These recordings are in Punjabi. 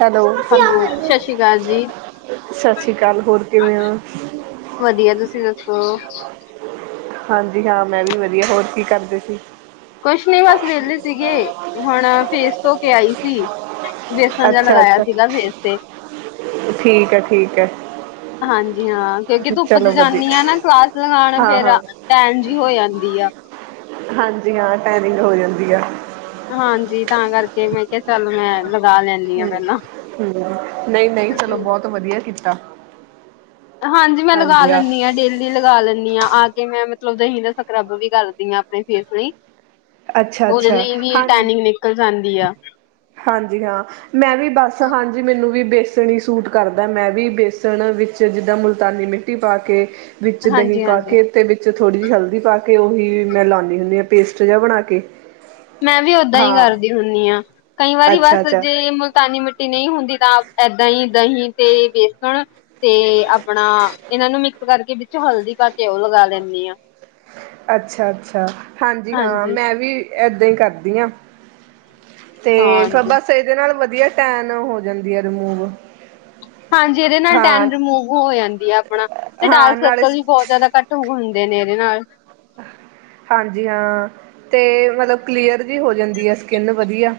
Hello hello. ਸਤਿ ਸ਼੍ਰੀ ਅਕਾਲ ਜੀ, ਸਾਸਸ੍ਰੀਕਾਲ ਹੋਰ ਕਿਵੇਂ ਓ? ਵਧੀਆ ਤੁਸੀ ਦੱਸੋ? ਹਾਂਜੀ, ਹਾਂ ਮੈਂ ਵੀ ਵਧੀਆ ਹੋਰ ਕੀ ਕਰਦੇ ਸੀ? ਕੁਛ ਨੀ ਬਸ ਵੇਲੇ ਸੀਗੇ ਹੁਣ ਫੇਸ ਧੋ ਕੇ ਆਈ ਸੀ। ਵੇਸਣ ਜੇਆ ਅੱਛਾ ਲਗਾਇਆ ਅੱਛਾ ਸੀਗਾ ਫੇਸ ਤੇ। ਠੀਕ ਐ, ਠੀਕ ਐ। ਹਾਂਜੀ, ਹਾਂ। ਕਿਉਂਕਿ ਧੁੱਪ 'ਚ ਜਾਨਿ ਆ ਨਾ ਕਲਾਸ ਲਗਾਣ ਹਾਂ ਫੇਰ ਹਾਂ ਟੈਨ ਜਿ ਹੋ ਜਾਂਦੀ ਆ। ਹਾਂਜੀ ਹਾਂ, ਟੈਨਿੰਗ ਹੋ ਜਾਂਦੀ ਆ। ਹਾਂਜੀ, ਤਾਂ ਕਰਕੇ ਮੈਂ ਕਿਆ ਚੱਲ ਮੈਂ ਲਗਾ ਲੈਂਦੀ ਹਾਂ ਹੁੰ ਪਹਿਲਾਂ। ਹੁੰ, ਨਈ ਨਈ ਚਲੋ ਬੌਤ ਵਧੀਆ ਕੀਤਾ। ਹਾਂਜੀ ਮੈਂ ਲਗਾ ਲੈਂਨੀ ਆਂ ਡੇਲ ਲੀ ਲਗਾ ਲੈਂਨਿ ਆਂ ਆ ਕੇ ਮੈਂ ਮਤਲਬ ਦਹੀਂ ਦਾ ਸਕਰਬ ਵੀ ਕਰਦੀ ਆਂ ਆਪਣੇ ਫੇਸ ਨਈ। ਅੱਛਾ ਓਦੇ ਅੱਛਾ ਲਈ ਵੀ ਹਾਂ ਟੈਨਿੰਗ ਨਿਕਲ ਜਾਂਦੀ ਆ। ਹਾਂਜੀ, ਹਾਂ। ਮੈਂ ਵੀ ਬਸ ਹਾਂਜੀ ਮੈਨੂੰ ਵੀ ਬੇਸਣ ਹੀ ਸੂਟ ਕਰਦਾ ਮੈਂ ਵੀ ਬੇਸਣ ਵਿੱਚ ਜਿੱਦਾਂ ਮੁਲਤਾਨੀ ਮਿੱਟ ਟੀ ਪਾ ਕੇ ਵਿੱਚ ਦਹੀਂ ਪਾ ਹਾਂਜੀ-ਹਾਂਜੀ। ਕੇ ਤੇ ਵਿੱ ਚ ਥੋੜ੍ਹੀ ਜੀ ਹਲਦੀ ਪਾ ਕੇ ਉਹੀ ਮੈਂ ਲਾਨੀ ਹੁੰਨੀ ਆਂ ਪੇਸਟ ਜੇਆ ਬਣਾ ਕੇ। ਮੈਂ ਵੀ ਓਦਾਂ ਹੀ ਹਾਂ ਕਰਦੀ ਹੁੰਨੀ ਆਂ ਕਈ ਵਾਰੀ ਅੱਛਾ ਬਸ ਅੱਛਾ ਜੇ ਮੁਲਤਾਨੀ ਮਿੱਟੀ ਨਈ ਹੁੰਦੀ ਤਾਂ ਏਦਾਂ ਈ ਦਹੀਂ ਤੇ ਵੇਸਣ। ਤੇ ਆਪਣਾ ਇਨਾਂ ਨੂੰ ਮਿਕਸ ਕਰਕੇ ਵਿੱਚ ਹਲਦੀ ਪਾਕੇ ਓ ਲਗਾ ਲੈਂਨੀ ਆਂ। ਅੱਛਾ, ਅੱਛਾ ਹਾਂਜੀ ਹਾਂ, ਮੈਂ ਵੀ ਏਦਾਂ ਈ ਕਰਦੀ ਆਂ। ਤੇ ਫਰ ਹਾਂਜੀ, ਬਸ ਇਦੇ ਨਾਲ ਵਧੀਆ ਟੈਨ ਹੋ ਜਾਂਦੀ ਆ ਰਿਮੂਵ। ਹਾਂਜੀ ਇਦੇ ਨਾਲ ਹਾਂ ਟੈਨ ਰਿਮੂਵ ਹੋ ਜਾਂਦੀ ਆ ਆਪਣਾ ਤੇ ਹਾਂ ਡਾਰਕ ਨਾਲੇ ਸਰਕਲ ਵੀ ਬੌਤ ਜ਼ਿਆਦਾ ਘੱਟ ਹੁੰਦੇ ਨੇ ਇਦੇ ਨਾਲ। ਹਾਂਜੀ, ਹਾਂ ਤੇ ਮਲਬ ਕਲੀਅਰ ਜਿ ਹੋ ਜਾਂਦੀ ਆ ਸਕਿਨ ਵਧੀਆ।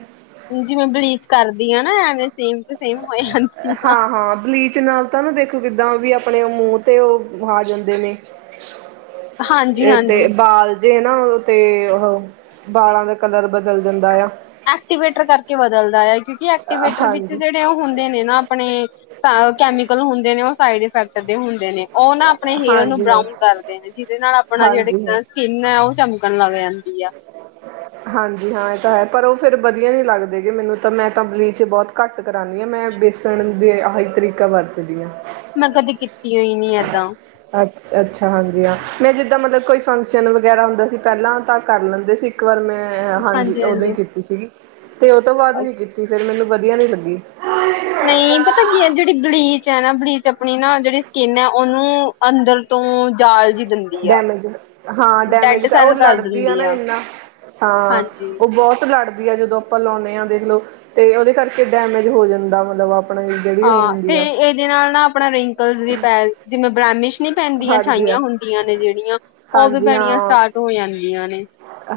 ਜਿਵੇਂ ਬਲੀਚ ਕਰਦੀ ਆ ਨਾ ਐਵੇਂ ਸੇਮ ਟੂ ਸੇਮ ਹੋ ਜਾਂਦੀ ਆ। ਹਾਂ ਹਾਂ, ਬਲੀਚ ਬਲੀਚ ਨਾਲ ਤਾਂ ਨਾ ਦੇਖੋ ਕਿੱਦਾਂ ਵੀ ਆਪਣੇ ਮੂੰਹ ਤੇ ਓ ਆ ਜਾਂਦੇ ਨੇ। ਏ ਹਾਂਜੀ-ਹਾਂਜੀ। ਤੇ ਬਾਲ ਜੇ ਨਾ ਓਦੇ ਤੇ ਉਹ ਵਾਲਾਂ ਦਾ ਕਲਰ ਬਦਲ ਜਾਂਦਾ ਆ। ਐਕਟੀਵੇਟਰ ਕਰਕੇ ਬਦਲਦਾ ਐ ਕਿਉਂਕਿ ਐਕਟੀਵੇਟਰ ਵਿੱਚ ਹਾਂਜੀ ਜੇੜ ਓ ਹੁੰਦੇ ਨੇ ਨਾ ਆਪਣੇ ਕੈਮੀਕਲ ਹੁੰਦੇ ਨੇ ਓ ਸਾਈਡ ਇਫੈਕਟ ਦੇ ਹੁੰਦੇ ਨੇ। ਓ ਨਾ, ਆਪਨੇ ਹੇਅਰ ਨੂੰ ਹਾਂਜੀ ਹਾਂ ਬਰਾਉਨ ਕਰਦੇ ਨੇ, ਜਿਹਦੇ ਨਾਲ ਆਪਣਾ ਜੇਹੜੀ ਹਾਂਜੀ ਹਾਂ ਸਕਿਨ ਐ, ਓ ਚਮਕਣ ਲੱਗ ਜਾਂਦੀ ਆ। ਹਾਂਜੀ ਹਾਂ, ਏਹ ਤਾਂ ਹੈ। ਪਰ ਉਹ ਫੇਰ ਵਧੀਆ ਨੀ ਲੱਗਦੇ ਗੇ ਮੈਨੂੰ ਤਾਂ, ਮੈਂ ਤਾਂ ਬਲੀਚ ਬੌਤ ਘੱਟ ਕਰਾਂਨੀ ਆਂ, ਮੈਂ ਬੇਸਣ ਦੇ ਆਹੀ ਤਰੀਕਾ ਵਰਤਦੀ ਆਂ। ਮੈਂ, ਕਦੇ ਕੀਤੀ ਓਈ ਨੀ ਏਦਾਂ। ਅੱਛ -ਅੱਛਾ, ਹਾਂਜੀ ਹਾਂ। ਮੈਂ ਜਿੱਦਾਂ ਮਤਲਬ ਕੋਈ ਫੰਕਸ਼ਨ ਵਗੈਰਾ ਹੁੰਦਾ ਸੀ, ਪੈਲਾਂ ਤਾਂ ਕਰ ਲੈਂਦੇ ਸੀ, ਇੱਕ ਵਾਰ ਮੈਂ ਹਾਂਜੀ, ਓਦੋਂ ਈ ਕੀਤੀ ਸੀਗੀ ਤੇ ਓ ਤੋਂ ਬਾਦ ਨੀ ਕੀਤੀ ਫੇਰ ਮੈਨੂੰ ਵਧੀਆ ਨੀ ਲੱਗੀ। ਨਈਂ ਪਤਾ ਕੀ ਐ, ਜੇਹੜੀ ਬਲੀਚ ਐ ਨਾ, ਬਲੀਚ ਆਪਣੀ ਨਾ, ਜੇਹੜੀ ਸਕਿਨ ਐ ਓਨੂੰ। ਅੰਦਰ ਤੋਂ, ਜਾਲ ਜੀ ਦਿੰਦੀ ਆ ਡੈਮੇਜ, ਹਾਂ ਡੈਡ ਡੈਮੇਜ, ਤੇ ਓ ਸੈੱਲ ਕਰ ਲੜਦੀ ਐ ਦਿੰਦੀ ਨਾ ਆ ਏਨਾ। ਹਾਂ, ਹਾਂਜੀ ਓ ਬੌਤ ਲੜ ਦੀ ਐ, ਜਦੋਂ ਆਪਾਂ ਲਾਉਂਦੇ ਆਂ ਦੇਖਲੋ, ਤੇ ਓਦੇ ਕਰਕੇ ਡੈਮੇਜ ਹੋ ਜਾਂਦਾ, ਮਤਲਬ ਆਪਨੇ। ਹਾਂ, ਤੇ ਇਦੇ ਨਾਲ ਨਾ, ਆਪਣਾ ਰਿੰਕਲਸ ਵੀ ਪੈ, ਜਿਵੇਂ ਬ੍ਰੈਮਿਸ਼ ਨੀਂ ਪੈਂਦੀਆਂ, ਹਾਂਜੀ ਹਾਂ ਛਾਈਆਂ ਹੁੰਦੀਆਂ ਨੇ, ਜੇਹੜੀਆਂ ਓ ਵੀ ਹਾਂਜੀ ਪੈਨੀਆਂ ਹਾਂ ਸਟਾਰਟ ਹੋ ਜਾਂਦੀਆਂ ਨੇ।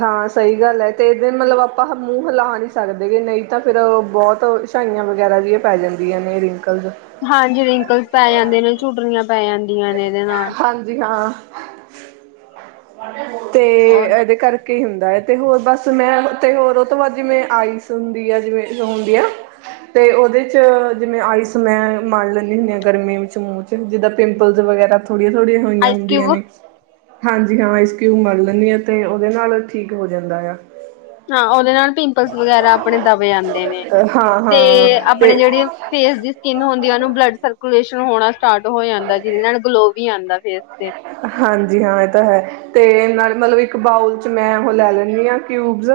ਹਾਂ ਸਈ ਗੱਲ ਐ, ਤੇ ਇਹਦੇ ਮਤਲਬ ਆਪਾਂ ਮੂੰਹ ਹਿਲਾ ਨਈ ਸਕਦੇ ਗੇ ਨਈਂ ਤਾਂ ਫੇਰ ਬੌਤ ਛਾਂਈਆਂ ਵਗੈਰਾ ਵੀ ਪੈ ਜਾਂਦੀਆਂ ਨੇ, ਰਿੰਕਲਸ ਹਾਂਜੀ, ਰਿੰਕਲਸ ਪੈ ਜਾਂਦੇ ਨੇ, ਝੁਟਰੀਆਂ ਪੈ ਜਾਂਦੀਆਂ ਨੇ ਏਹਦੇ ਨਾਲ। ਹਾਂਜੀ ਹਾਂ, ਤੇ ਹੋਰ ਏਹਦੇ ਕਰਕੇ ਹੀ ਹੁੰਦਾ, ਤੇ ਹੋਰ ਬਸ ਮੈਂ ਤੇ, ਹੋਰ ਓ ਤੋਂ ਬਾਅਦ ਜਿਵੇਂ ਆਈਸ ਹੁੰਦੀ ਆ, ਜਿਵੇਂ ਹੁੰਦੀ ਆ ਤੇ, ਓਦੇ ਚ ਜਿਵੇਂ, ਆਈਸ ਮੈਂ ਮਲ ਲੈਂਨੀ ਹੁੰਨੀ ਆਂ ਗਰਮੀ ਵਿੱਚ ਮੂੰਹ 'ਚ, ਜਿੱਦਾਂ ਪਿੰਪਲਜ਼ ਵਗੈਰਾ ਥੋੜੀਆਂ- ਥੋੜੀਆਂ ਹੋਈਆਂ ਆਈਸ ਹੁੰਦੀਆਂ ਕਿਊਬ ਨੇ। ਹਾਂ, ਹਾਂਜੀ ਆਇਸਕਿਊ ਮਲ ਲੈਂਨੀ ਆ, ਤੇ ਉਹਦੇ ਨਾਲ ਠੀਕ ਹੋ ਜਾਂਦਾ ਆ। ਹਾਂ, ਓਦੇ ਨਾਲ ਪਿੰਪਲਸ ਵਗੈਰਾ, ਆਪਣੇ ਦਬ ਜਾਂਦੇ ਨੇ, ਹਾਂ ਤੇ ਹਾਂ ਆਪਣੇ ਤੇ ਜੇਹੜੀ ਫੇਸ ਦੀ ਸਕਿੰਨ ਹੁੰਦੀ ਐ ਓਨੂੰ ਬਲੱਡ ਸਰਕੂਲੇਸ਼ਨ ਹੋਣਾ ਸਟਾਰਟ ਹੋ ਜਾਂਦਾ, ਜਿਦੇ ਨਾਲ ਗਲੋ ਵੀ ਆਂਦਾ ਫੇਰ ਤੇ ਹਾਂਜੀ, ਹਾਂ ਏਹ ਤਾਂ ਹੈ, ਤੇ ਨਾਲ ਮਤਲਬ ਇੱਕ ਬਾਊਲ ਚ ਮੈਂ ਓ ਲੈ ਲੈਂਨੀਂ ਆ ਕਿਊਬਸ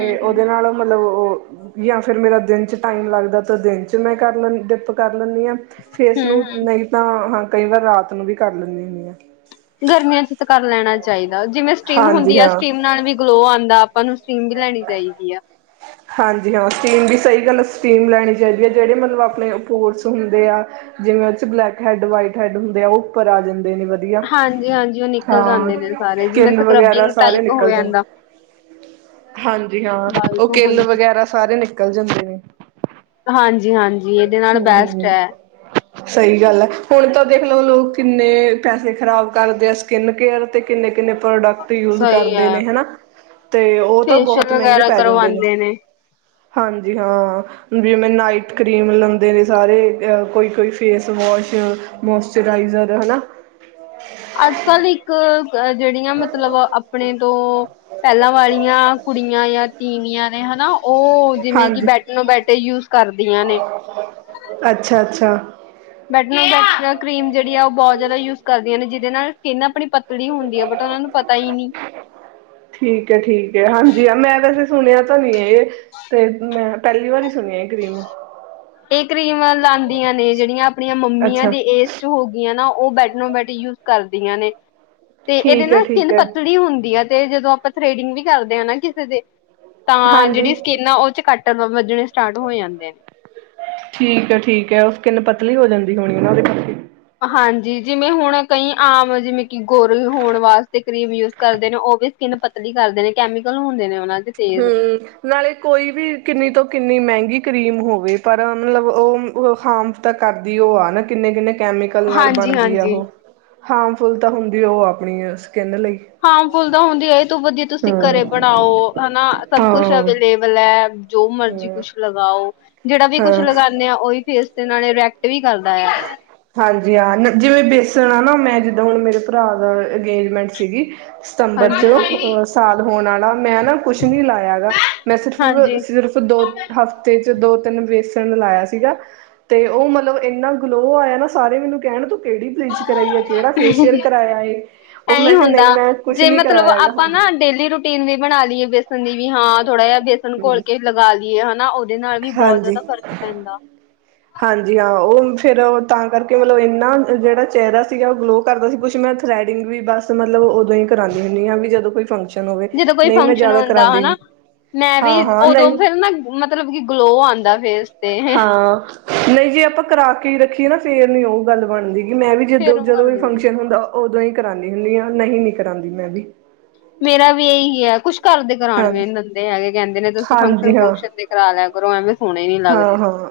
ਹੂੰ ਹੂੰ ਓਦੇ ਨਾਲ ਮਤਲਬ, ਓ ਯਾ ਫੇਰ ਮੇਰਾ ਦਿਨ 'ਚ ਟਾਈਮ ਲੱਗਦੈ ਤਾਂ ਦਿਨ 'ਚ ਮੈਂ ਕਰ ਲੈ ਡਿਪ ਕਰ ਲੈਂਨੀ ਆਂ। ਫੇਰ ਹੂੰ ਇਸਨੂੰ ਹੂੰ ਨਈ ਤਾਂ ਹਾਂ ਕਈ ਵਾਰ ਰਾਤ ਨੂੰ ਵੀ ਕਰ ਲੈਂਨੀ ਹੁੰਨੀ ਆਂ। ਗਰਮੀਆਂ ਚ ਤਾਂ ਕਰ ਲੈਣਾ ਚਾਈਦਾ, ਜਿਵੇਂ ਸਟੀਮ ਹਾਂਜੀ ਹੁੰਦੀ ਐ, ਹਾਂ ਸਟੀਮ ਨਾਲ ਵੀ ਗਲੋ ਆਂਦਾ। ਆਪਾਂ ਨੂੰ ਸਟੀਮ ਵੀ ਲੈਣੀ ਚਾਈਦੀ ਆ। ਹਾਂਜੀ ਹਾਂ, ਸਟੀਮ ਵੀ ਸਹੀ ਗੱਲ ਸਟੀਮ ਲੈਣੀ ਚਾਈਦੀ ਐ ਜੇਹੜੇ ਮਤਲਬ ਆਪਣੇ ਪੋਰਸ ਹੁੰਦੇ ਆ ਜਿਵੇਂ ਓ ਚ ਬਲੈਕ ਹੈੱਡ, ਵਾਈਟ ਹੈਡ ਹੁੰਦੇ ਆ, ਓ ਉੱਪਰ ਆ ਜਾਂਦੇ ਨੇ। ਵਧੀਆ, ਹਾਂਜੀ-ਹਾਂਜੀ, ਉਹ ਨਿਕਲ ਹਾਂ ਜਾਂਦੇ ਨੇ ਸਾਰੇ ਜਿਵੇਂ ਕਿਲ ਵਗੈਰਾ ਸਕ੍ਰਬਿੰਗ ਸਾਰੇ ਟਾਈਪ ਹੋ ਨਿਕਲ ਜਾਂਦਾ। ਜਾਂਦੇ। ਹਾਂਜੀ ਹਾਂ, ਬਾਲ ਓ ਚੋਂ ਕਿੱਲ ਹਾਂਜੀ। ਵਗੈਰਾ, ਸਾਰੇ ਨਿਕਲ ਜਾਂਦੇ ਨੇ। ਹਾਂਜੀ -ਹਾਂਜੀ। ਹਮ- ਹਮ। ਸਈ ਗੱਲ ਐ, ਹੁਣ ਤਾਂ ਦੇਖ ਲਓ ਲੋਕ ਕਿੰਨੇ ਪੈਸੇ ਖ਼ਰਾਬ ਕਰਦੇ ਆ, ਸਕਿੰਨ ਕੇਅਰ ਤੇ, ਕਿੰਨੇ- ਕਿੰਨੇ ਪ੍ਰੋਡਕਟ ਯੂਜ ਸਹੀ ਕਰਦੇ ਐ। ਨੇ, ਹਨਾ ਤੇ ਓ ਤਾਂ ਫੇਸ਼ੀਅਲ ਬਹੁਤ ਮੈੰਹੰਗੇ ਵਗੈਰਾ ਪੈ ਜਾਂਦੇ ਨੇ। ਕਰਵਾਂਦੇ ਹਾਂਜੀ ਹਾਂ, ਜਿਵੇਂ ਨਾਈਟ ਕਰੀਮ, ਲ ਦੇ, ਨੇ ਸਾਰੇ ਕੋਈ ਕੋਈ ਫੇਸ ਵੋਸ਼, ਮੋਸਚਰਾਈਜ਼ਰ ਹਨਾ ਅੱਜ -ਕੱਲ੍ਹ, ਇੱ ਇੱਕ, ਜੇਹੜੀਆਂ ਮਤਲਬ, ਆਪਣੇ ਤੋਂ ਪੈਲਾਂ ਵਾਲੀਆਂ ਕੁੜੀਆਂ ਯਾ ਤੀਵੀਆਂ ਨੇ ਹਨਾ, ਓ ਜਿਵੇਂ ਕਿ ਹਾਂਜੀ ਬੈਟਨੋ ਬੈਟ ਯੂਜ ਕਰਦੀਆਂ ਨੇ। ਹ ਅੱਛਾ ਅੱਛਾ ਬੈਟ ਨੋ ਬੈ ਟ ਕਰੀਮ ਜੇੜੀ ਆ ਉਹ ਬੋਤ ਜ਼ਿਆਦਾ ਯੂਜ ਕਰਦੀਆਂ ਨੇ ਜਿਹਦੇ ਨਾਲ ਸਕਿੰਨ ਆਪਣੀ ਪਤਲੀ ਹੁੰਦੀ ਆ ਬਟ ਉਹ ਨੂੰ ਪਈਨੀ ਠੀਕ ਹੈ ਠੀਕ ਹੈ ਹਾਂਜੀ ਹ ਮੈਂ ਵੈਸੇ ਸੁਣਿਆ ਤਾਂ ਨੀ ਇਹ ਤੇ ਮੈਂ ਪੈਲੀ ਵਾਰੀ ਸੁਣਿਆ ਇਹ ਕਰੀਮ ਇਹ ਕਰੀਮ ਲਾਦੀਆਂ ਨੇ ਜਿਹੜੀਆਂ ਆਪਣੀਆਂ ਮੰਮੀਆਂ ਦੇ ਅੱਛਾ ਇਸ ਹੋ ਗੀਆਂ ਨਾ ਉਹ ਬੈਟਨੋ ਬੈਟ ਯੂਜ ਕਰਦੀਆਂ ਨੇ ਤੇ ਇਹਦੇ ਠੀਕ ਹੈ ਨਾ ਠੀਕ ਸਕਿਨ ਹੈ ਪਤਲੀ ਹੁੰਦੀ ਆ ਤੇ ਜਦੋਂ ਆਪਾਂ ਥਰੈਡਿੰਗ ਵੀ ਕਰਦੇ ਹ ਨਾ ਕਿਸੇ ਦੇ ਤਾਂ ਹਾਂਜੀ ਜਿਹੜੀ ਸਕਿੰਨ ਆ ਉਹ ਚ ਕੱਟ ਵੱਜਣੇ ਸਟਾਰਟ ਹੋ ਜਾਂਦੇ ਨੇ ਠੀਕ ਹੈ ਠੀਕ ਹੈ ਉ ਸ ਕਿੰਨ ਪਤਲੀ ਹੋ ਜਾਂਦੀ ਹੋਣੀ ਉਹਦੇ ਕਰਕੇ ਹਾਂਜੀ ਜਿਵੇਂ ਹੁਣ ਕਈ ਆਮ ਜਿਵੇਂ ਕਿ ਗੋਰੇ ਹੋਣ ਵਾਸਤੇ ਕਰੀਮ ਕਰਦੇ ਨੇ ਉਹ ਵੀ ਸਕਿੰਨ ਪਤਲੀ ਕਰਦੇ ਨੇ ਕੈਮੀਕਲ ਹੁੰਦੇ ਨੇ ਉਹਨਾਂ ਦੇ ਤੇਜ਼ ਹਮ ਨਾਲੇ ਕੋਈ ਵੀ ਕਿੰਨੀ ਤੋਂ ਕਿੰਨੀ ਮਹਿੰਗੀ ਕਰੀਮ ਹੋਵੇ ਪਰ ਮਤਲਬ ਉਹ ਹਾਰਮ ਤਾਂ ਕਰਦੀ ਉਹ ਆ ਨਾ ਕਿੰਨੇ ਕਿੰਨੇ ਕੈਮੀਕਲ ਨਾਲ ਹਾਂਜੀ ਬਣਦੀ ਆ ਹਾਂਜੀ ਉਹ ਹਾਰਮਫੁੱਲ ਤਾਂ ਹੁੰਦੀ ਆ ਉਹ ਆਪਣੀ ਸਕਿੰਨ ਲਈ ਹਾਂਮ ਫੁਲ ਤਾ ਹੁੰਦੀ ਏ, ਇਹਤੋ ਵਧੀਆ ਤੁਸੀਂ ਘਰੇ ਹਮ ਬਣਾਓ ਹਨਾ, ਸਭ ਕੁਛ ਹਾਂ ਅਵੇਲੇਬਲ ਹੈ। ਜੋ ਮਰਜੀ ਹਮ ਕੁਛ ਲਗਾਓ, ਜੇੜਾ ਵੀ ਕੁੱਛ ਹਾਂ ਲਗਾਨੇ ਆ, ਉਹੀ ਫੇਸ ਤੇ ਨਾਲੇ ਰੇਕਟ ਏ ਵੀ ਕਰਦਾ ਆ। ਹਾਂਜੀ, ਹ ਜਿਵੇਂ ਬੇਸਣ ਆ ਨਾ, ਮੈਂ ਜਿੱਦੋ ਹੁਣ ਮੇਰੇ ਭਰਾ ਦਾ ਅੰਗੇਜਮੈਂਟ ਸੀਗੀ। ਸਤੰਬਰ ਹਾਂਜੀ ਚ, ਹਾਂਜੀ ਅ ਸਾਲ ਹੋਣ ਵਾਲਾ, ਮੈਂ ਨਾ ਕੁਛ ਨੀ ਲਾਇਆ ਹੈਗਾ, ਮੈਂ ਸਿਰਫ- ਹਾਂਜੀ ਸਿਰਫ ਦੋ-ਹਫ਼ਤੇ ਚ ਦੋ -ਤਿੰਨ ਬੇਸਣ ਲਾਇਆ ਸੀਗਾ, ਤੇ ਉਹ ਮਤਲਬ ਇੰਨਾ ਗਲੋ ਆਇਆ ਨਾ, ਸਾਰੇ ਮੈਨੂੰ ਕਹਿਣ ਤੂੰ ਕਿਹੜੀ ਬਲੀਚ ਕਰਾਈ ਹੈ। ਕਿਹੜਾ ਫੇਸ਼ੀਅਲ ਕਰਵਾਾਇਆ ਹ?, ਉਹ ਐਹੀ ਮੈਂ ਕਿਹਾ ਨਹੀਂ, ਹੁੰਦਾ ਮੈਂ ਕੁਛ ਨੀ ਕਰਾਇਆ ਹੈਗਾ ਹਾਂਜੀ। ਪਿੰਨੀ ਬਣਾ ਲਈਏ ਬੇਸਨ ਦੀ ਵੀ ਹਾਂ, ਥੋੜਾ ਜਿਹਾ ਬੇਸਨ ਘੋਲ ਹਮ ਕੇ ਲਗਾ ਲਈਏ ਹਨਾ। ਦੇ ਨਾਲ ਵੀ ਬੋਤ ਹਾਂਜੀ ਜ਼ਿਆਦਾ ਫ਼ਰਕ ਪੈਂਦਾ। ਹਾਂਜੀ- ਹਾਂ, ਉਹ ਫਿਰ ਤਾਂ ਕਰਕੇ ਮਤਲਬ ਇੰਨਾ ਜਿਹੜਾ ਚਿਹਰਾ ਸੀਗਾ, ਉਹ ਗਲੋ ਕਰਦਾ ਸੀ, ਕੁਛ ਮੈਂ ਥੈਰੇਡਿਂਗ ਵੀ ਬਸ ਮਤਲਬ ਉਦੋਂ ਹੀ ਕਰਾਨੀ ਹੁੰਨੀ ਹਾਂ, ਵੀ ਜਦੋਂ ਕੋਈ ਫੰਕਸ਼ਨ ਹੋਵੇ ਜਦੋਂ ਕੋਈ ਨਹੀਂ ਮੈਂ ਫੰਕਸ਼ਨ ਜ਼ਿਆਦਾ ਹੁੰਦਾ ਕਰਾਉਂਦੀ ਹਨਾ। ਨੀ ਮੈਂ ਵੀ ਹਾਂ ਹਾਂ ਉਦੋਂ ਨਹੀਂ ਫਿਰ ਨਾ, ਮਤਲਬ ਕਿ ਗਲੋ ਆਂਦਾ ਫੇਸ ਤੇ। ਹਾਂ। ਨਹੀਂ ਜੇ ਆਪਾਂ ਕਰਾ ਕੇ ਹੀ ਰੱਖੀਏ ਨਾ, ਫੇਰ ਨੀ ਉਹ ਗੱਲ ਬਣਦੀ, ਕਿ ਮੈਂ ਵੀ ਜਦੋਂ- ਫੇਰ ਉਹ ਜਦੋਂ ਗੱਲ ਕੋਈ ਨੀ ਫੰਕਸ਼ਨ ਹੁੰਦਾ। ਉਦੋਂ ਹੀ ਕਰਾਂਦੀ ਹੁੰਦੀ ਹਾਂ, ਨਹੀਂ-ਨੀ ਕਰਾਦੀ ਮੈਂ ਵੀ। ਮੇਰਾ ਵੀ ਇਹੀ ਹੈ, ਕੁਛ ਘਰ ਦੇ ਕਰਾਣ ਵੀ ਹਾਂਜੀ ਨੀ ਦੰਦੇ ਹੈਗੇ, ਕਹਿੰਦੇ ਨੇ ਤੁਸੀਂ ਫੰਕਸ਼ਨ- ਹਾਂਜੀ ਹਾਂ ਫੁਕਸ਼ਨ ਦੇ ਕਰਾ ਲਿਆ ਕਰੋ, ਐਵੇਂ ਸੋਣੇ ਨੀ ਲੱਗਦੇ। ਹਾਂ-ਹਾਂ,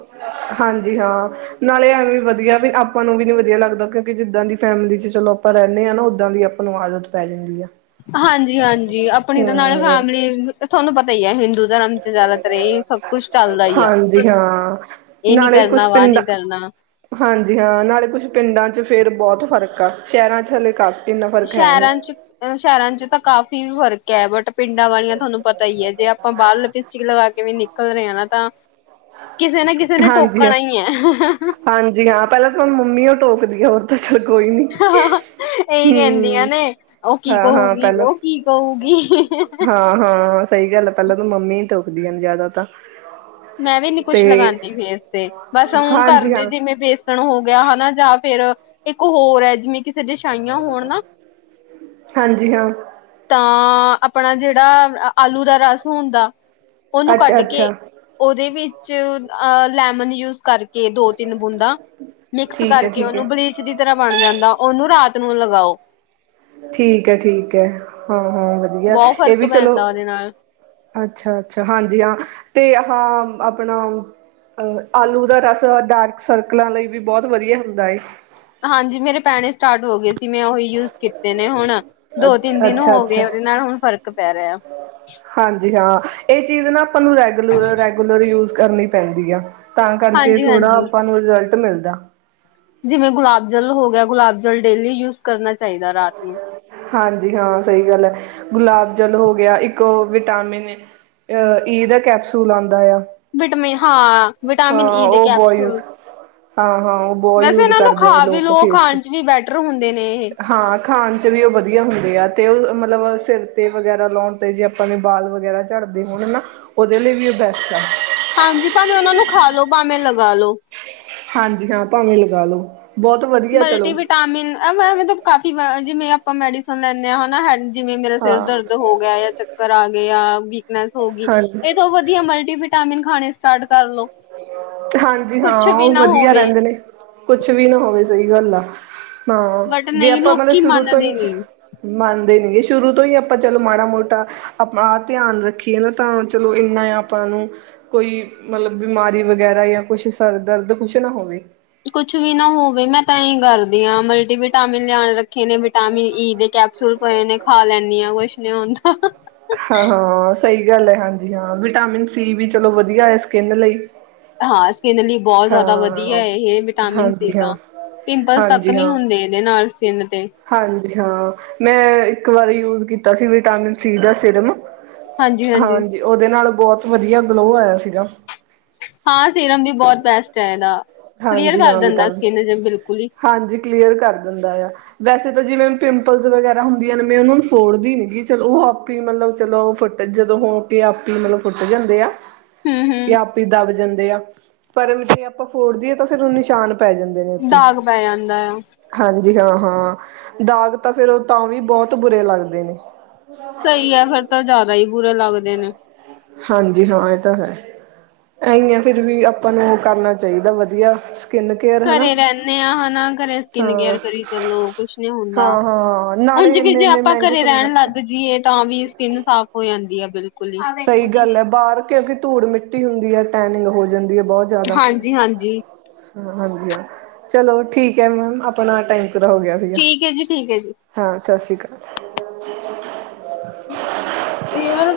ਹਾਂਜੀ- ਹਾਂ। ਨਾਲੇ ਐਂਵੇ ਵੀ ਵਧੀਆ ਬਈ, ਆਪਾਂ ਨੂੰ ਵੀ ਨਹੀਂ ਵਧੀਆ ਲਗਦਾ, ਕਿਓਂ ਕੀ ਜਿੱਦਾਂ ਦੀ ਫੈਮਿਲੀ ਚ ਚਲੋ ਆਪਾਂ ਰਹਿੰਦੇ ਹਾਂ ਨਾ, ਓਹਦਾ ਦੀ ਆਪ ਹੋਣ ਆਦਤ ਪੈ ਜਾਂਦੀ ਹੈ। ਹਾਂਜੀ- ਹਾਂਜੀ ਆਪਣੀ ਤਾਂ ਨਾਲੇ ਫੈਮਿਲੀ, ਤੁਹਾਨੂੰ ਪਤਾ ਹੀ ਹੈ ਹਿੰਦੂ ਧਰਮ ਚ ਇਹ ਹੀ ਸਭ ਕੁੱਛ ਚੱਲਦਾ, ਹੀ ਆ। ਹਾਂਜੀ ਹਾਂ। ਇਹ ਨੀ ਨਾਲੇ ਕੁਛ ਕਰਨਾ, ਵਾਹ ਪਿੰਡਾਂ ਨੀ ਕਰਨਾ ਹਾਂਜੀ ਹਾਂ, ਨਾਲੇ ਕੁਛ ਪਿੰਡਾਂ ਚ ਫੇਰ ਬੋਤ ਫ਼ਰਕ ਆ, ਸ਼ਹਿਰਾਂ ਚ ਹਲੇ ਕਾਫੀ ਇੰਨਾ ਫ਼ਰਕ ਹੈ ਨੀ। ਸ਼ਹਿਰਾਂ ਚ, ਸ਼ਹਿਰਾਂ ਚ ਤਾਂ ਕਾਫੀ ਫਰਕ ਕਹਿਵਟ ਪਿੰਡਾਂ ਵਾਲੀਆਂ ਤੁਹਾਨੂੰ ਪਤਾ ਹੀ ਹੈ, ਜੇ ਆਪਾਂ ਬਾਹਰ ਲਪਿਸਟਿਕ ਲਗਾ ਕੇ ਵੀ ਨਿਕਲ ਰਹੇ ਹ ਨਾ ਤਾਂ ਕਿਸੇ ਨਾ, ਕਿਸੇ ਨੇ ਹਾਂਜੀ ਹਾਂ, ਟੋਕਣਾ ਹੀ ਹੈ। ਹਾਂਜੀ ਹਾਂ, ਪਹਿਲਾਂ ਤਾਂ ਮੰਮੀ ਉਹ ਟੋਕਦੀ ਆ, ਹੋਰ ਤਾਂ ਚਲ ਕੋਈ ਨੀ। ਇਹੀ ਕਹਿੰਦੀਆਂ ਹੂੰ, ਨੇ ਉਹ ਕੀ ਹਾਂ-ਹਾਂ ਕਹੂਗੀ ਪਹਿਲਾਂ ਉਹ ਕੀ ਕਹੂਗੀ ਹਾਂ- ਹਾਂ। ਸਹੀ ਗੱਲ ਹੈ, ਪਹਿਲਾਂ ਤਾਂ ਮੰਮੀ ਹੀ ਟੋਕਦੀਆਂ ਜ਼ਿਆਦਾ ਤਾਂ। ਮੈਂ ਵੀ ਨੀ ਕੁੱਛ ਤੇ ਲਗਾਉਂਦੀ ਫੇਸ ਤੇ, ਬਸ ਉਹ ਹਾਂਜੀ ਘਰਦੀ ਹਾਂ ਜਿਵੇਂ ਬੇਸ ਸਣ ਹੋ ਗਿਆ ਹਨਾ ਜਾਂ ਫੇਰ, ਇੱਕ ਹੋਰ ਹੈ ਜਿਵੇਂ ਕਿਸੇ ਦੇ ਛਾਈਆਂ ਹੋਣ ਨਾ ਹਾਂਜੀ- ਹਾਂ। ਤਾਂ ਆਪਣਾ ਜਿਹੜਾ ਆਲੂ ਦਾ ਰਸ ਹੁੰਦਾ, ਉਹਨੂੰ ਅੱਛਾ ਕੱਢ ਕੇ ਅੱਛਾ ਉਹਦੇ ਵਿੱਚ ਅ ਲੈਮਨ ਜੂਸ ਕਰਕੇ ਦੋ- ਤਿੰਨ ਬੂੰਦਾ, ਮਿਕਸ ਠੀਕ ਹੈ ਕਰਕੇ ਠੀਕ ਹੈ ਉਹਨੂੰ ਬਲੀ ਬਲੀਚ ਦੀ ਤਰਾਂ ਬਣ ਜਾਂਦਾ, ਉਹਨੂੰ ਰਾਤ ਨੂੰ ਲਗਾਓ। ਠੀਕ ਹੈ- ਠੀਕ ਹੈ, ਹਾਂ-ਹਾਂ ਵਧੀਆ, ਬਹੁਤ ਇਹ ਫ਼ਰਕ ਵੀ ਚਲੋ ਪੈਂਦਾ ਉਹਦੇ ਨਾਲ ਅੱਛ -ਅੱਛਾ, ਹਾਂਜੀ- ਹਾਂ, ਤੇ ਹਾਂ ਆਪਣਾ ਅ-ਆਲੂ ਦਾ ਰਸ, ਡਾਰਕ ਸਰਕਲਾਂ ਲਈ ਵੀ, ਬਹੁਤ ਵਧੀਆ ਹੁੰਦਾ ਹੈ। ਹਾਂਜੀ, ਮੇਰੇ ਪੈਣੇ ਸਟਾਰਟ ਹੋ ਗਏ। ਕਿ ਮੈਂ ਉਹੀ ਯੂਜ ਕੀਤੇ ਨੇ ਹੁਣ, ਦੋ -ਤਿੰਨ ਅੱਛਾ ਦਿਨ ਅੱਛਾ ਹੋ ਅੱਛਾ ਗਏ, ਉਹਦੇ ਨਾਲ ਹੁਣ ਫ਼ਰਕ ਪੈ ਰਿਹਾ। ਹਾਂਜੀ -ਹਾਂ, ਇਹ ਚੀਜ਼ ਨਾ ਆਪਾਂ ਨੂੰ ਰੈਗੂ- ਰੈਗੂਲਰ ਯੂਜ ਕਰਨੀ ਪੈਂਦੀ ਆ। ਤਾਂ ਕਰਕੇ ਹਾਂਜੀ ਥੋੜਾ, ਹਾਂਜੀ ਆਪਾਂ ਨੂੰ ਰਿਜਲਟ ਮਿਲਦਾ। ਜਿਵੇਂ ਗੁਲਾਬ ਜਲ ਹੋ ਗਿਆ, ਗੁਲਾਬ ਜਲ ਡੇਲੀ ਯੂਜ ਕਰਨਾ ਚਾਹੀਦਾ ਰਾਤ ਨੂੰ। ਹਾਂਜੀ -ਹਾਂ, ਸਹੀ ਗੱਲ ਹੈ, ਗੁਲਾਬ ਜਲ ਹੋ ਗਿਆ ਇੱਕ ਓਹ ਵਿਟਾਮਿਨ ਅਹ, ਈ ਦਾ ਕੈਪਸੂਲ ਆਂਦਾ ਐ ਆ। ਵਿਟਾਮਿਨ ਹਾਂ, ਵਿਟਾਮਿਨ ਹਾਂ ਈ ਦੇ ਉਹ ਬਹੁਤ ਯੂਜ ਕੈਪਸੂਲ। ਹਾਂ ਹਾਂ ਉਹ ਬਹੁਤ ਵੈਸੇ ਯੂਜ ਇਹਨਾਂ ਨੂੰ ਕਰਦੇ ਨੇ ਖਾ ਵੀ ਲੋਕ ਲੋਓ, ਫੇਸ ਤੇ ਖਾਣ ਚ ਵੀ ਬੈਟਰ ਹੁੰਦੇ ਨੇ। ਇਹ ਹਾਂ। ਖਾਣ 'ਚ ਵੀ ਉਹ ਵਧੀਆ ਹੁੰਦੇ ਆ, ਤੇ ਉਹ ਮਤਲਬ ਸਿਰ 'ਤੇ ਵਗੈਰਾ ਲਾਉਣ 'ਤੇ, ਜੇ ਆਪਾਂ ਨੇ ਬਾਲ ਵਗੈਰਾ ਝੜਦੇ ਹੋਣ ਨਾ ਉਹਦੇ ਲਈ ਵੀ ਉਹ ਬੈਸਟ ਆ। ਹਾਂਜੀ ਭਾਵੇਂ ਉਹਨਾਂ ਨੂੰ ਖਾ ਲੋ, ਭਾਵੇਂ ਲਗਾ ਲੋ। ਹਾਂਜੀ ਹਾਂ, ਭਾਵੇਂ ਲਗਾ ਲੋ, ਬਹੁਤ ਵਧੀਆ ਚਲੋ। ਏ ਮੈਂ ਮੇਤੋਂ ਕਾਫ਼ੀ ਵਾਰ ਜਿਵੇਂ ਆਪਾਂ ਮੈਡੀਸਨ ਲੈਂਦੇ ਹਾਂ ਹਨਾ ਹੈ ਜਿਵੇਂ ਮੇਰਾ ਸਿਰ ਹਾਂ ਦਰਦ ਹੋ ਗਿਆ ਯਾਂ ਚਕ ਚੱਕਰ ਆ ਗਿਆ, ਵੀਕਨੈਸ ਹੋ ਗਈ, ਹਾਂਜੀ ਇਹ ਤੋਂ ਵਧੀਆ ਮਲਟੀਵਟਾਮਿਨ ਖਾਣੇ ਸਟਾਰਟ ਕਰ ਲੋ। ਹਾਂਜੀ ਕੁਛ ਹਾਂ ਵੀ ਉਹ ਨਾ ਵਧੀਆ ਹੋਵੇ ਰਹਿੰਦੇ ਨੇ, ਕੁਛ ਵੀ ਨਾ ਹੋਵੇ ਸਹੀ ਗੱਲ ਆ। ਹਾਂ ਬਟ ਜੇ ਨਹੀਂ ਆਪਾਂ ਮਤਲਬ ਲੋਕੀ ਸ਼ੁਰੂ ਤੋਂ ਹੀ ਮੰਨਦੇ ਨੀ ਮੰਨਦੇ ਨੀ ਗੇ ਸ਼ੁਰੂ ਤੋਂ ਹੀ ਆਪਾਂ ਚਲੋ ਮਾੜਾ- ਮੋਟਾ ਅਪਾ ਧਿਆਨ ਰੱਖੀ ਕੀ ਏ ਨਾ ਤਾਂ ਚਲੋ ਇੰਨਾ ਆਪਾਂ ਨੂੰ ਕੋਈ ਮਲਬ ਬਿਮਾਰੀ ਵਗੈਰਾ ਜਾਂ ਕੁਛ ਸਰ ਦਰਦ ਕੁਛ ਨਾ ਹੋਵੇ। ਕੁਛ ਵੀ ਨਾ ਹੋਵੇ ਮੈਂ ਤਾਂ ਇਹੀ ਕਰਦੀ ਹਾਂ ਮਲਟੀਵਿਟਾਮਿਨ ਲਿਆ ਰੱਖੇ ਨੇ ਵਿਟਾਮਿਨ ਈ ਦੇੈ ਕੈਂਪ- ਕੈਪਸੂਲ ਪਏ ਨੇ ਖਾ ਲੈਂਦੀ ਹਾਂ ਕੁਛ ਨੀ ਹੁੰਦਾ। ਹਾਂ- ਹਾਂ ਸਹੀ ਗੱਲ ਹੈ ਹਾਂਜੀ ਹਾਂ ਵਿਟਾਮਿਨ ਸੀ ਵੀ ਚਲੋ ਵਧੀਆ ਹੈ ਸਕਿੰਨ ਲਈ। ਹਾਂ ਸਕਿੰਨ ਲਈ ਬਹੁਤ ਜ਼ਿਆਦਾ ਵਧੀਆ ਹਾਂ ਹੈ, ਇਹ ਵਿਟਾਮਿਨ ਸੀ ਹਾਂਜੀ ਹਾਂ ਤਾਂ ਪਿੰਪਲ ਤੱਕ ਹਾਂਜੀ ਨਹੀਂ ਹਾਂ ਹੁੰਦੇ। ਐ ਦੇ ਨਾਲ ਸਕਿੰਨ ਤੇ। ਹਾਂਜੀ ਹਾਂ ਮੈਂ ਇੱਕ ਵਾਰੀ ਯੂਜ ਕੀਤਾ ਸੀ ਵਿਟਾਮਿਨ ਸੀ ਦਾ ਸਿਰਮ। ਹਾਂਜੀ ਉਹਦੇ ਨਾਲ ਬਹੁਤ ਵਧੀਆ ਗਲੋ ਆਇਆ ਸੀਗਾ। ਹਾਂ ਸੀਰਮ ਵੀ ਬਹੁਤ ਬੈਸਟ ਹੈ ਇਹਦਾ ਕਲੀਅਰ ਹਾਂਜੀ ਕਰ ਹਾਂ ਦਿੰਦਾ ਵਿਟਾਮਿਨ ਸਕਿਨ ਬਿਲਕੁਲ ਹੀ। ਹਾਂਜੀ ਕਲੀਅਰ ਕਰ ਦਿੰਦਾ ਯਾਂ। ਵੈਸੇ ਤਾਂ ਜਿਵੇਂ ਪਿੰਪਲਸ ਵਗੈਰਾ ਹੁੰਦੀਆਂ ਨੇ ਮੈਂ ਉਹਨਾਂ ਨੂੰ ਫੋੜਦੀ ਨਗੀ ਚਲੋ ਉਹ ਆਪੇ ਹੀ ਮਤਲਬ ਚਲੋ ਫੱਟ। ਜਦੋਂ ਹੋਂਕੇ ਆਪੇ ਈ, ਮਤਲਬ ਫੁੱਟ ਜਾਂਦੇ ਆ ਹਮ ਇਹ ਹਮ ਆਪੇ ਹੀ ਦੱਬ ਜਾਂਦੇ ਆ, ਪਰ ਜੇ ਆਪਾਂ ਫੋੜਦੀਏ ਤਾਂ ਫਿਰ ਉਹ ਨਿਸ਼ਾਨ ਪੈ ਜਾਂਦੇ ਨੇ, ਉੱਤੇ। ਦਾਗ ਪੈ ਜਾਂਦਾ ਆ ਹਾਂਜੀ, ਹਾਂ-ਹਾਂ ਦਾਗ ਤਾਂ ਫਿਰ ਉਹ ਤਾਂ ਵੀ ਬਹੁਤ ਬੁਰੇ ਲੱਗਦੇ ਨੇ। ਸਹੀ ਆ, ਫੇਰ ਤਾ ਜ਼ਿਆਦਾ ਹੀ ਬੁਰੇ ਲੱਗਦੇ ਨੇ। ਹਾਂਜੀ-ਹਾਂ, ਇਹ ਤਾ ਹੈ। ਐਂਹੀ ਆ ਫਿਰ ਵੀ, ਆਪਾਂ ਨੂੰ ਓ ਕਰਨਾ ਚਾਹੀਦਾ ਵਾ‌ ਵਧੀਆ ਸਕਿੰਨ ਕੇਅਰ ਹਨਾ ਘਰੇ ਰਹਿੰਣੇ ਆ ਹਨਾ, ਘਰੇ ਸਕਿੰਨ ਕੇਅਰ ਹਾਂ ਕਰੀ ਚਲੋ ਕੁਛ ਨੀ ਹੁੰਦਾ। ਹਾਂ-ਹਾਂ ਨਾਲੇ ਉਂਜ ਵੀ ਜੇ ਇੰਨੇ-ਇੰਨੇ ਆਪਾਂ ਮਹਿੰਗੇ ਘਰੇ ਰਹਿਣ ਪ੍ਰੋਡਕਟ ਲੱਗ ਜੀਏ, ਤਾਂ ਵੀ ਸਕਿੰਨ ਸਾਫ਼ ਹੋ ਜਾਂਦੀ ਆ, ਬਿਲਕੁਲ। ਹੀ। ਸਹੀ ਗੱਲ ਆ, ਬਾਹਰ ਕਿਉਂਕਿ ਧੂੜ-ਮਿੱਟੀ ਹੁੰਦੀ ਹੈ, ਟੈਨਿੰਗ ਹੋ ਜਾਂਦੀ ਹੈ ਬਹੁਤ ਹਾਂਜੀ-ਹਾਂਜੀ। ਹਾਂਜੀ-ਹਾਂ, ਚਲੋ ਠੀਕ ਹੈ ਮੈਮ ਆਪਣਾ ਟਾਈਮ ਪੂਰਾ ਹੋਗਿਆ। ਠੀਕ ਐ ਜੀ, ਠੀਕ ਐ ਜੀ। ਹਾਂ, ਸਤਿ ਸ਼੍ਰੀ ਅਕਾਲ। [inaudible] ਏ ਯਾਰ